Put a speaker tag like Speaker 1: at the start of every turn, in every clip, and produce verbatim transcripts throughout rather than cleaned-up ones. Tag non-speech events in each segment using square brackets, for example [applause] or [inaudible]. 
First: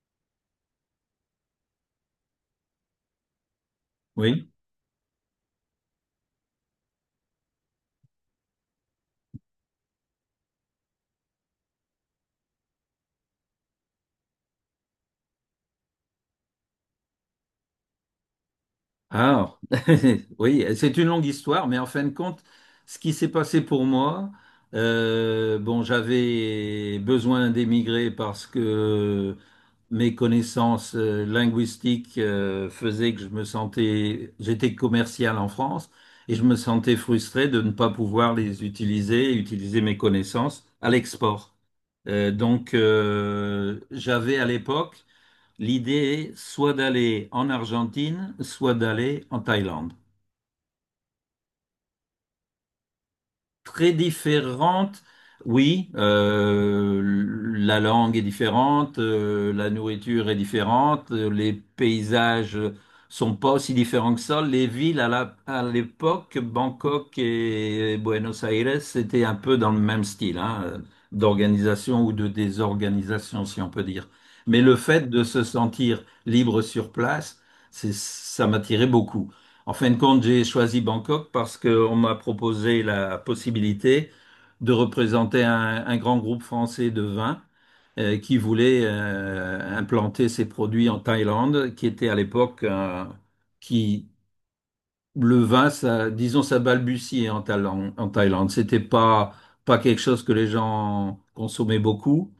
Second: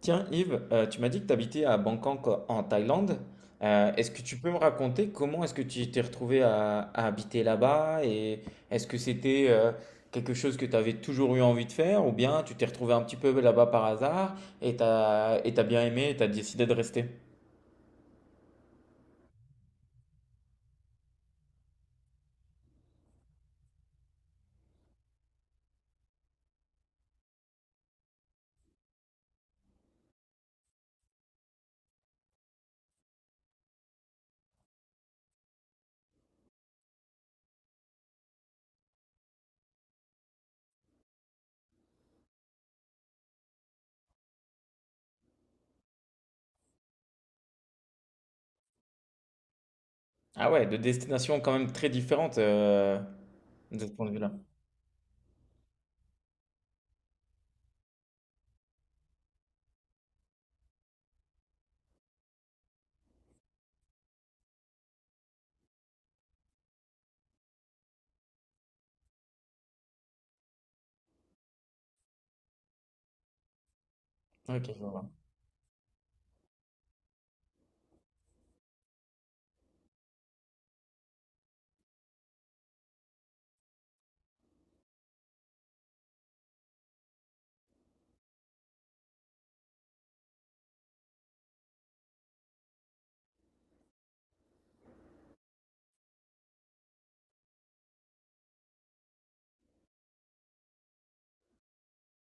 Speaker 1: Tiens, Yves, euh, tu m'as dit que tu habitais à Bangkok euh, en Thaïlande. Euh, est-ce que tu peux
Speaker 2: Oui.
Speaker 1: me raconter comment est-ce que tu t'es retrouvé à, à habiter là-bas et est-ce que c'était euh, quelque chose que tu avais toujours eu envie de faire ou bien tu t'es retrouvé un petit peu là-bas par hasard et t'as, et t'as bien aimé et t'as décidé de rester?
Speaker 2: Ah, [laughs] oui, euh, c'est une longue histoire, mais en fin de compte, ce qui s'est passé pour moi, euh, bon, j'avais besoin d'émigrer parce que mes connaissances euh, linguistiques euh, faisaient que je me sentais, j'étais commercial en France et je me sentais frustré de ne pas pouvoir les utiliser, utiliser mes connaissances à l'export. Euh, donc, euh, j'avais à l'époque l'idée, soit d'aller en Argentine, soit d'aller en Thaïlande.
Speaker 1: Ah ouais, de destinations quand même très différentes euh, de ce
Speaker 2: Très
Speaker 1: point de vue-là.
Speaker 2: différentes. Oui, euh, la langue est différente, euh, la nourriture est différente, euh, les paysages sont pas aussi différents que ça. Les villes à la- à l'époque, Bangkok et Buenos Aires, c'était un peu dans le même style, hein, d'organisation ou de désorganisation, si on peut dire. Mais
Speaker 1: Ok,
Speaker 2: le
Speaker 1: je vois.
Speaker 2: fait de se sentir libre sur place, c'est, ça m'attirait beaucoup. En fin de compte, j'ai choisi Bangkok parce qu'on m'a proposé la possibilité de représenter un, un grand groupe français de vin euh, qui voulait euh, implanter ses produits en Thaïlande, qui était à l'époque euh, qui le vin, ça, disons, ça balbutiait en Thaïlande. En Thaïlande, c'était pas pas quelque chose que les gens consommaient beaucoup.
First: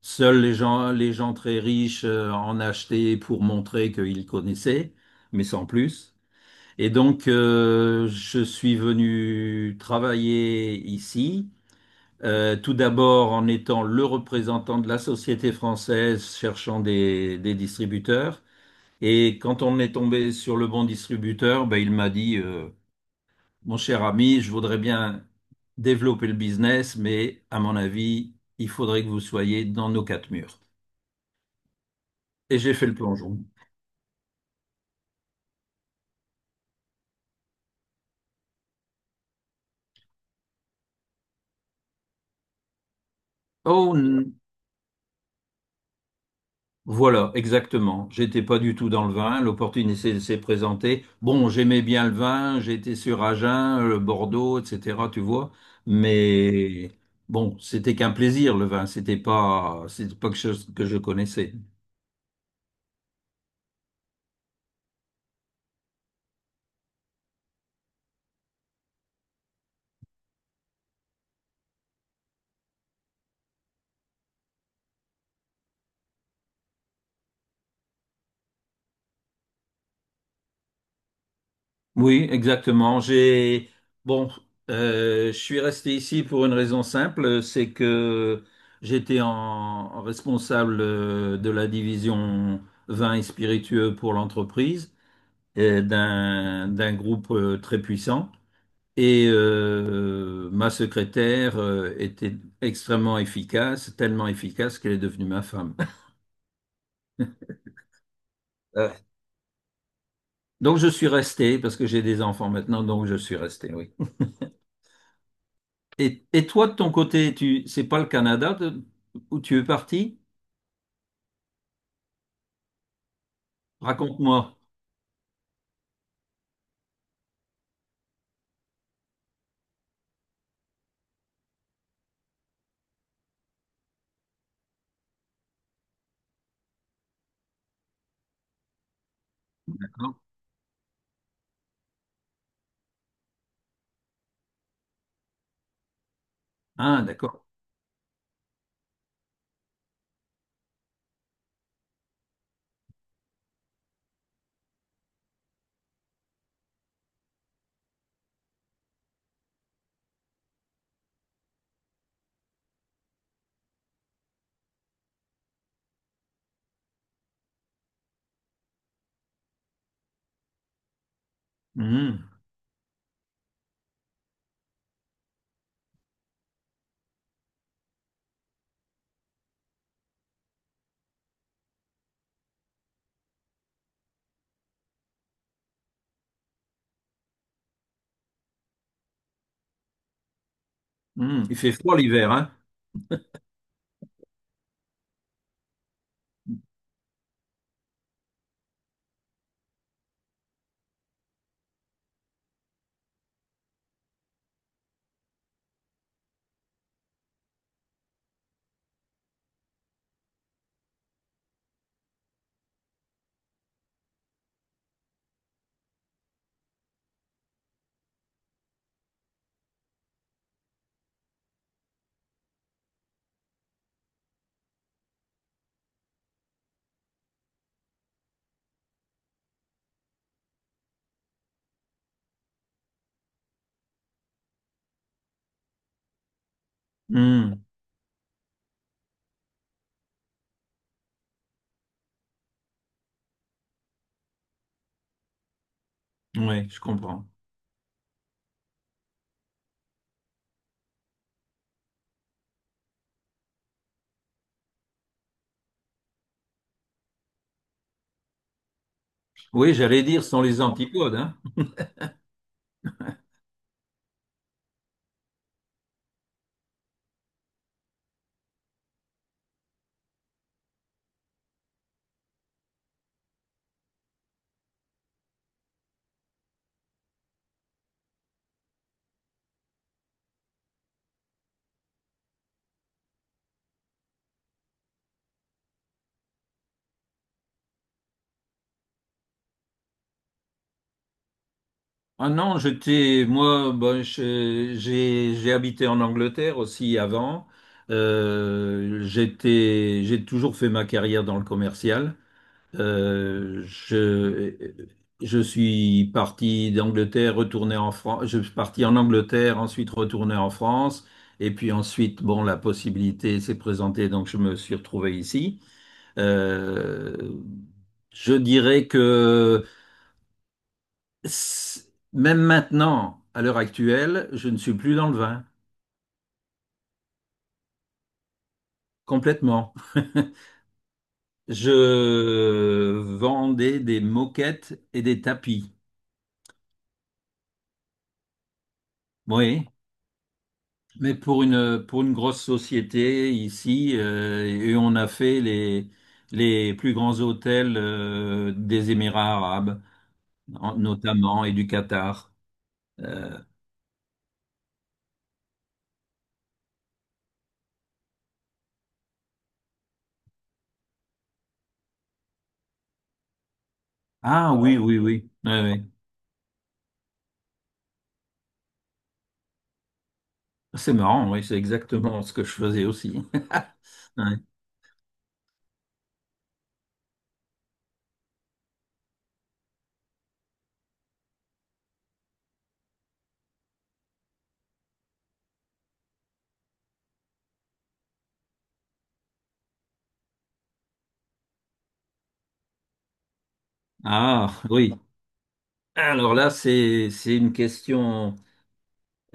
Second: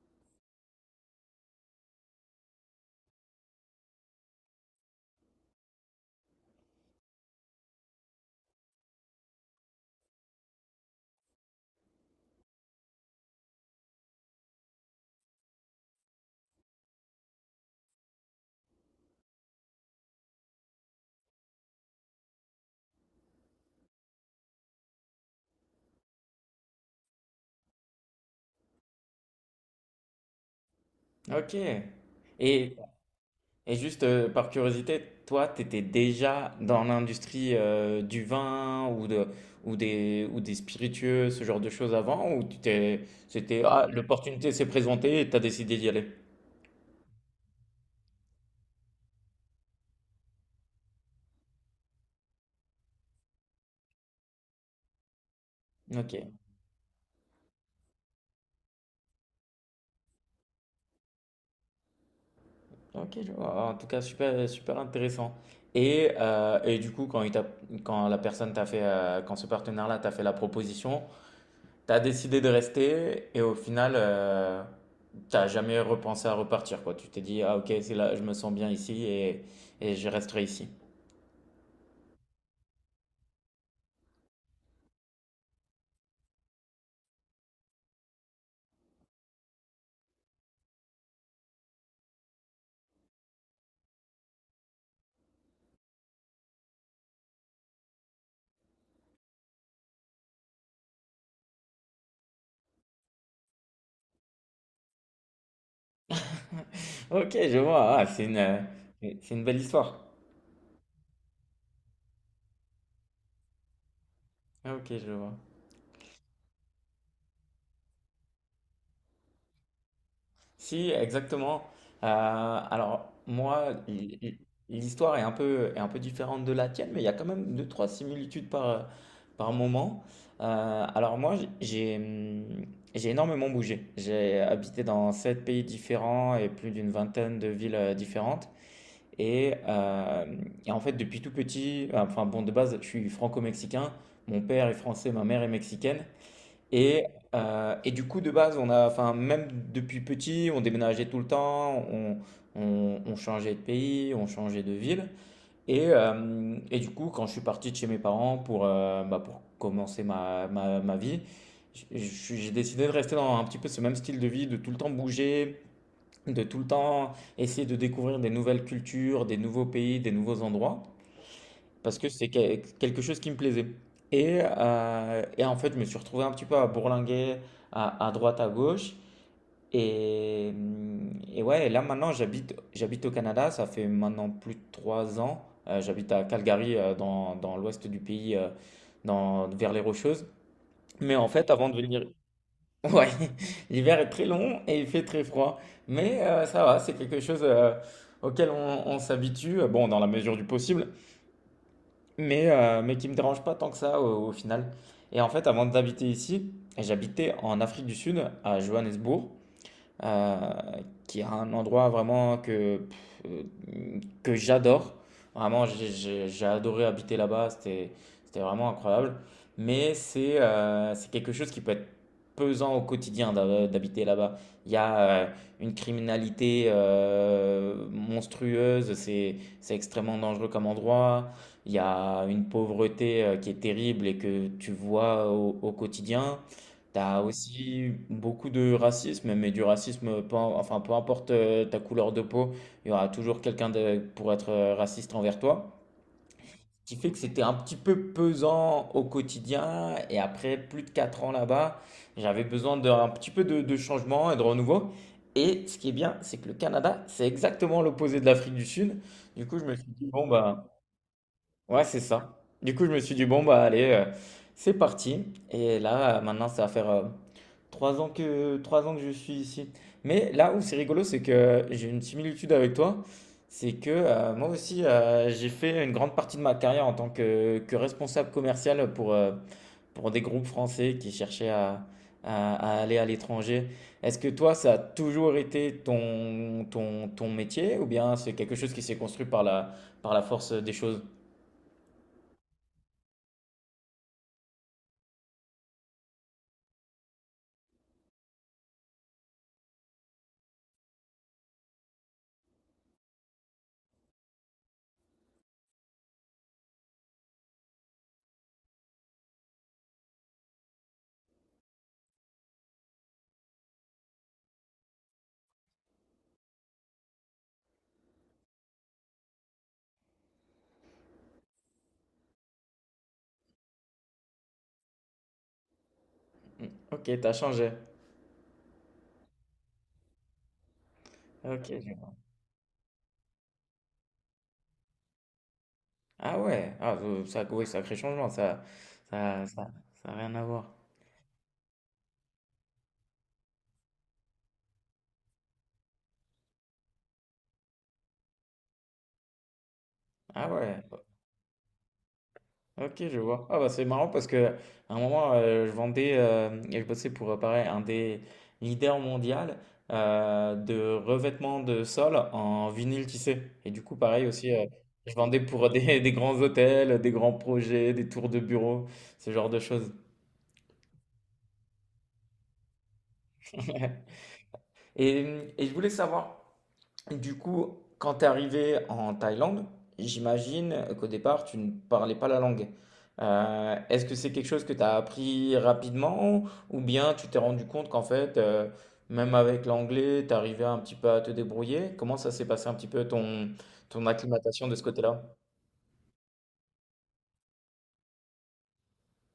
Speaker 2: Seuls les gens les gens très riches euh, en achetaient pour montrer qu'ils connaissaient, mais sans plus. Et donc, euh, je suis venu travailler ici, euh, tout d'abord en étant le représentant de la société française cherchant des, des distributeurs. Et quand on est tombé sur le bon distributeur, ben, il m'a dit, euh, mon cher ami, je voudrais bien développer le business, mais à mon avis, il faudrait que vous soyez dans nos quatre murs.
Speaker 1: Ok.
Speaker 2: Et j'ai
Speaker 1: Et,
Speaker 2: fait le plongeon.
Speaker 1: Et juste euh, par curiosité, toi, tu étais déjà dans l'industrie euh, du vin ou de, ou des, ou des spiritueux, ce genre de choses avant, ou tu t'es, c'était, ah,
Speaker 2: Oh
Speaker 1: l'opportunité s'est présentée et tu as décidé d'y aller?
Speaker 2: Voilà, exactement. J'étais pas du tout dans le vin. L'opportunité s'est présentée. Bon, j'aimais bien le vin. J'étais sur Agen, le Bordeaux, et cetera. Tu vois.
Speaker 1: Ok,
Speaker 2: Mais bon, c'était qu'un plaisir, le vin. C'était pas, c'était pas quelque chose que je connaissais.
Speaker 1: ok, je vois. En tout cas, super, super intéressant. Et, euh, et du coup, quand, il t'a- quand la personne t'a fait, euh, quand ce partenaire-là t'a fait la proposition, t'as décidé de rester et au final, euh, t'as jamais repensé à repartir, quoi. Tu t'es dit, ah ok, c'est là, je me sens bien ici et, et je resterai ici.
Speaker 2: Oui, exactement. J'ai, bon, euh, je suis resté ici pour une raison simple, c'est que j'étais en responsable euh, de la division vin et spiritueux pour l'entreprise, euh, d'un d'un groupe euh, très puissant. Et euh, ma secrétaire euh, était extrêmement efficace, tellement efficace qu'elle est devenue ma femme. [laughs]
Speaker 1: Ok, je vois. Ah, c'est une, euh,
Speaker 2: Euh,
Speaker 1: c'est une belle histoire.
Speaker 2: donc je suis resté parce que j'ai des enfants maintenant, donc je suis resté, oui.
Speaker 1: Ah, ok, je vois.
Speaker 2: Et, et toi, de ton côté, tu, c'est pas le Canada de- où tu es parti?
Speaker 1: Si, exactement. Euh, alors, moi, l- l-
Speaker 2: Raconte-moi.
Speaker 1: l'histoire est un peu, est un peu différente de la tienne, mais il y a quand même deux, trois similitudes par, par moment. Euh, alors, moi, j- j'ai, hum, j'ai énormément bougé. J'ai habité dans sept pays différents et plus d'une vingtaine de villes euh, différentes. Et,
Speaker 2: D'accord.
Speaker 1: euh, et en fait, depuis tout petit, enfin, bon, de base, je suis franco-mexicain. Mon père est français, ma mère est mexicaine.
Speaker 2: Ah,
Speaker 1: Et,
Speaker 2: d'accord.
Speaker 1: euh, et du coup, de base, on a, enfin, même depuis petit, on déménageait tout le temps, on, on- on changeait de pays, on changeait de ville. Et, euh, et du coup, quand je suis parti de chez mes parents pour, euh, bah, pour commencer ma, ma, ma vie, j- j- j'ai décidé de rester dans un petit peu ce même style de vie, de tout le temps bouger, de tout le temps essayer de découvrir des nouvelles cultures, des nouveaux pays, des nouveaux endroits parce que c'est
Speaker 2: Mhm.
Speaker 1: que- quelque chose qui me plaisait. Et, euh, et en fait, je me suis retrouvé un petit peu à bourlinguer à, à droite, à gauche. Et, hum, et ouais, et là maintenant, j'habite, j'habite au Canada. Ça fait maintenant plus de trois ans. Euh, j'habite à Calgary, euh, dans, dans l'ouest du pays, euh, dans, vers les Rocheuses. Mais en
Speaker 2: Mhm.
Speaker 1: fait,
Speaker 2: Il
Speaker 1: avant
Speaker 2: fait
Speaker 1: de
Speaker 2: froid
Speaker 1: venir...
Speaker 2: l'hiver, hein?
Speaker 1: [laughs] Ouais, l'hiver est très long et il fait très froid. Mais euh, ça va, c'est quelque chose euh, auquel on, on s'habitue, euh, bon, dans la mesure du possible mais, euh, mais qui me dérange pas tant que ça au, au final. Et en fait, avant d'habiter ici, j'habitais en Afrique du Sud, à Johannesburg, euh, qui est un endroit vraiment que, que j'adore. Vraiment, j'ai j'ai- j'ai adoré habiter là-bas, c'était, c'était vraiment incroyable. Mais c'est euh, c'est quelque chose qui peut être pesant au quotidien d'hab- d'habiter là-bas. Il y a euh, une criminalité euh, monstrueuse, c'est c'est extrêmement dangereux comme endroit. Il y a une pauvreté euh, qui est terrible et que tu vois au, au quotidien. T'as
Speaker 2: Mmh.
Speaker 1: aussi beaucoup de racisme, mais du racisme, peu, im- enfin, peu importe euh, ta couleur de peau, il y aura toujours quelqu'un de- pour être euh, raciste envers toi.
Speaker 2: Oui, je
Speaker 1: Ce qui fait que
Speaker 2: comprends.
Speaker 1: c'était un petit peu pesant au quotidien. Et après plus de quatre ans là-bas, j'avais besoin d'un petit peu de, de changement et de renouveau. Et ce qui est bien, c'est que le Canada, c'est exactement l'opposé de l'Afrique du Sud. Du coup, je me
Speaker 2: Oui,
Speaker 1: suis
Speaker 2: j'allais
Speaker 1: dit,
Speaker 2: dire,
Speaker 1: bon,
Speaker 2: ce sont les
Speaker 1: bah,
Speaker 2: antipodes, hein.
Speaker 1: ouais, c'est ça. Du coup, je me suis dit, bon, bah, allez, euh, c'est parti. Et là, euh, maintenant, ça va faire. euh, Trois ans que, trois ans que je suis ici. Mais là où c'est rigolo, c'est que j'ai une similitude avec toi. C'est que euh, moi aussi, euh, j'ai fait une grande partie de ma carrière en tant que, que responsable commercial pour, euh, pour des groupes français qui cherchaient à, à- à aller à l'étranger. Est-ce que toi, ça a toujours été ton, ton, ton métier ou bien c'est quelque chose qui s'est construit par la, par la force des choses?
Speaker 2: Ah non, j'étais moi, bah, je- j'ai j'ai habité en Angleterre aussi avant. Euh, j'étais, j'ai toujours fait ma carrière dans le commercial. Euh, je je suis parti d'Angleterre, retourné en France. Je suis parti en Angleterre, ensuite retourné en France, et puis ensuite, bon, la possibilité s'est présentée, donc je me suis retrouvé ici. Euh, je dirais que c- même maintenant, à l'heure actuelle, je ne suis plus dans le vin,
Speaker 1: Ok, t'as changé.
Speaker 2: complètement.
Speaker 1: Ok. je-
Speaker 2: Je vendais des moquettes et des tapis.
Speaker 1: Ah ouais, ah, euh, ça, oui, sacré changement, ça, ça,
Speaker 2: Oui,
Speaker 1: ça, ça a rien à voir.
Speaker 2: mais pour une, pour une grosse société ici, euh, et on a fait les, les plus grands hôtels euh, des Émirats arabes,
Speaker 1: Ah
Speaker 2: en-
Speaker 1: ouais,
Speaker 2: notamment, et du Qatar.
Speaker 1: ok, je
Speaker 2: Euh,
Speaker 1: vois. Ah bah c'est marrant parce que à un moment euh, je vendais euh, et je bossais pour euh, pareil un des leaders mondial euh, de revêtement de sol en vinyle tissé. Et du coup pareil
Speaker 2: ah
Speaker 1: aussi,
Speaker 2: Ah
Speaker 1: euh,
Speaker 2: oui, ouais, oui,
Speaker 1: je
Speaker 2: oui.
Speaker 1: vendais
Speaker 2: Ouais,
Speaker 1: pour
Speaker 2: ouais.
Speaker 1: des, [laughs] des grands hôtels, des grands projets, des tours de bureau, ce genre de choses.
Speaker 2: C'est marrant, oui, c'est exactement ce que je faisais aussi. [laughs]
Speaker 1: [laughs]
Speaker 2: Ouais.
Speaker 1: Et, et je voulais savoir du coup, quand tu es arrivé en Thaïlande, j'imagine qu'au départ, tu ne parlais pas la langue. Euh, est-ce que c'est quelque chose que tu as appris rapidement ou bien tu t'es rendu compte qu'en fait, euh, même avec l'anglais, tu arrivais un petit peu à te débrouiller? Comment ça s'est passé un petit peu ton, ton
Speaker 2: Ah
Speaker 1: acclimatation de ce
Speaker 2: oui.
Speaker 1: côté-là?
Speaker 2: Alors là, c'est, c'est une question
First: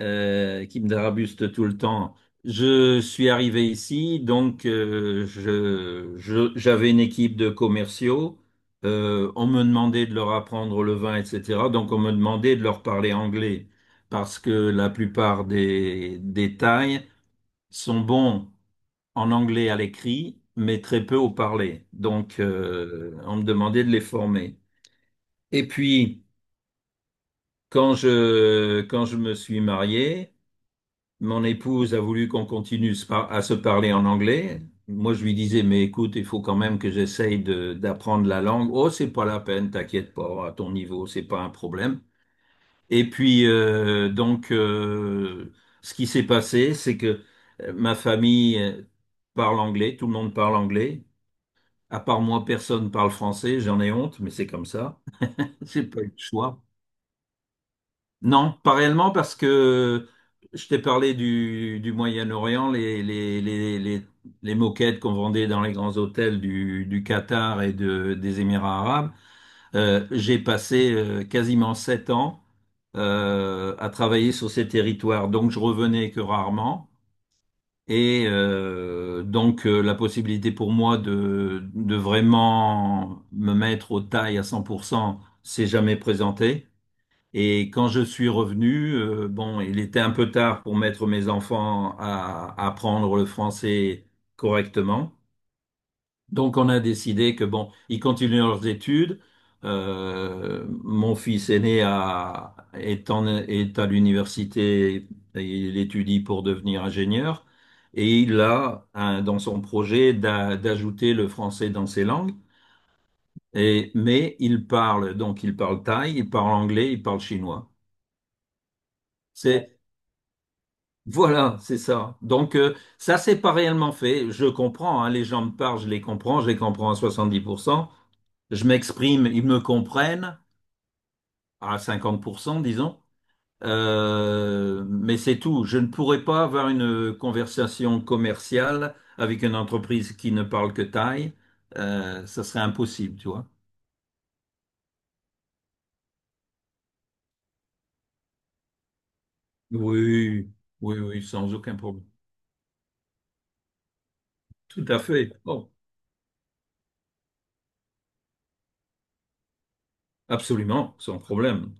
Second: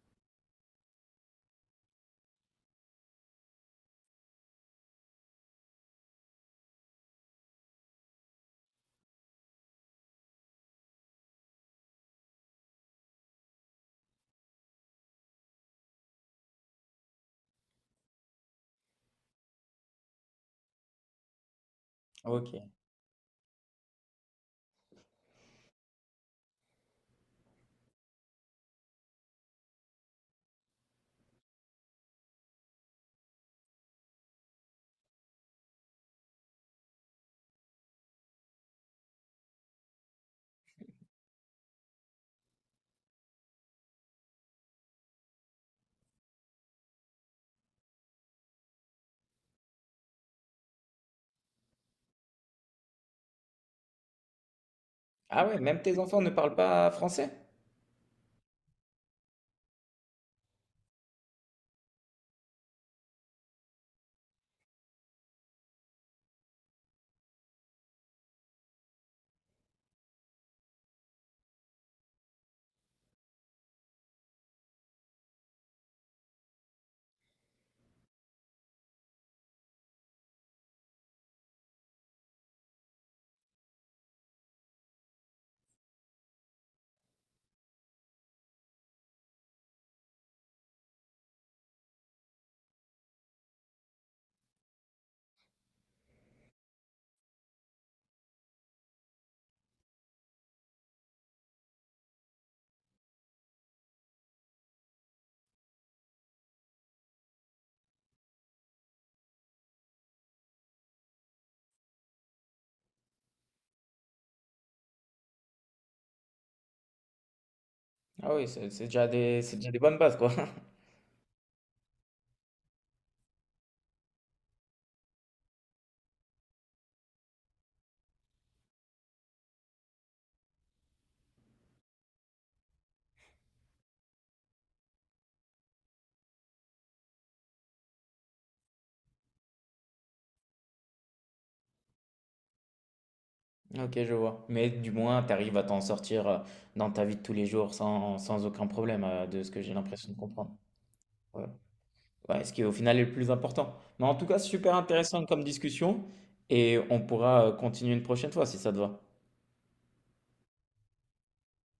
Speaker 2: euh, qui me dérabuste tout le temps. Je suis arrivé ici, donc euh, je, je- j'avais une équipe de commerciaux. Euh, on me demandait de leur apprendre le vin, et cetera. Donc on me demandait de leur parler anglais parce que la plupart des, des Thaïs sont bons en anglais à l'écrit, mais très peu au parler. Donc
Speaker 1: Ok.
Speaker 2: euh, on me demandait de les former. Et puis... Quand je, quand je me suis marié, mon épouse a voulu qu'on continue se par- à se parler en anglais. Moi, je lui disais, mais écoute, il faut quand même que j'essaye de- d'apprendre la langue. Oh, c'est pas la peine, t'inquiète pas, à ton niveau, c'est pas un problème. Et puis, euh, donc, euh, ce qui s'est passé, c'est que euh, ma famille euh, parle anglais, tout le monde parle anglais. À part moi, personne parle français, j'en ai honte, mais c'est comme ça.
Speaker 1: Ah ouais,
Speaker 2: [laughs]
Speaker 1: même
Speaker 2: C'est
Speaker 1: tes
Speaker 2: pas le
Speaker 1: enfants ne parlent
Speaker 2: choix.
Speaker 1: pas français?
Speaker 2: Non, pas réellement parce que je t'ai parlé du, du Moyen-Orient, les, les, les, les, les moquettes qu'on vendait dans les grands hôtels du, du Qatar et de, des Émirats arabes. Euh, j'ai passé euh, quasiment sept ans euh, à travailler sur ces territoires, donc je revenais que rarement. Et euh, donc euh, la possibilité pour moi de, de vraiment me mettre aux tailles à cent pour cent s'est jamais présentée. Et quand je suis revenu, euh, bon, il était un peu tard pour mettre mes enfants à à apprendre le français correctement. Donc on a décidé que bon, ils continuent leurs études. Euh, mon fils aîné a, est, en- est à l'université, il étudie pour devenir ingénieur et il a un- dans son projet d'a- d'ajouter le français dans ses langues. Et, mais il parle, donc il parle thaï, il parle anglais, il parle chinois.
Speaker 1: Ah oui, c'est c'est déjà des, c'est déjà des
Speaker 2: C'est,
Speaker 1: bonnes bases, quoi. [laughs]
Speaker 2: Voilà, c'est ça. Donc euh, ça, c'est pas réellement fait. Je comprends, hein, les gens me parlent, je les comprends, je les comprends à soixante-dix pour cent. Je m'exprime, ils me comprennent à cinquante pour cent, disons. Euh, mais c'est tout. Je ne pourrais pas avoir une conversation commerciale avec une entreprise qui ne parle que taille. Euh, ça serait impossible, tu vois.
Speaker 1: Ok, je vois. Mais du moins, tu arrives à t'en sortir euh, dans ta vie de tous les jours sans, sans aucun problème, euh, de ce que j'ai l'impression de
Speaker 2: Oui,
Speaker 1: comprendre.
Speaker 2: oui, oui,
Speaker 1: Ouais.
Speaker 2: sans aucun problème.
Speaker 1: Ouais, ce qui au final est le plus important. Mais en tout cas, super
Speaker 2: Tout à
Speaker 1: intéressant
Speaker 2: fait.
Speaker 1: comme
Speaker 2: Bon,
Speaker 1: discussion et on pourra euh, continuer une prochaine fois si ça te va.
Speaker 2: absolument, sans problème.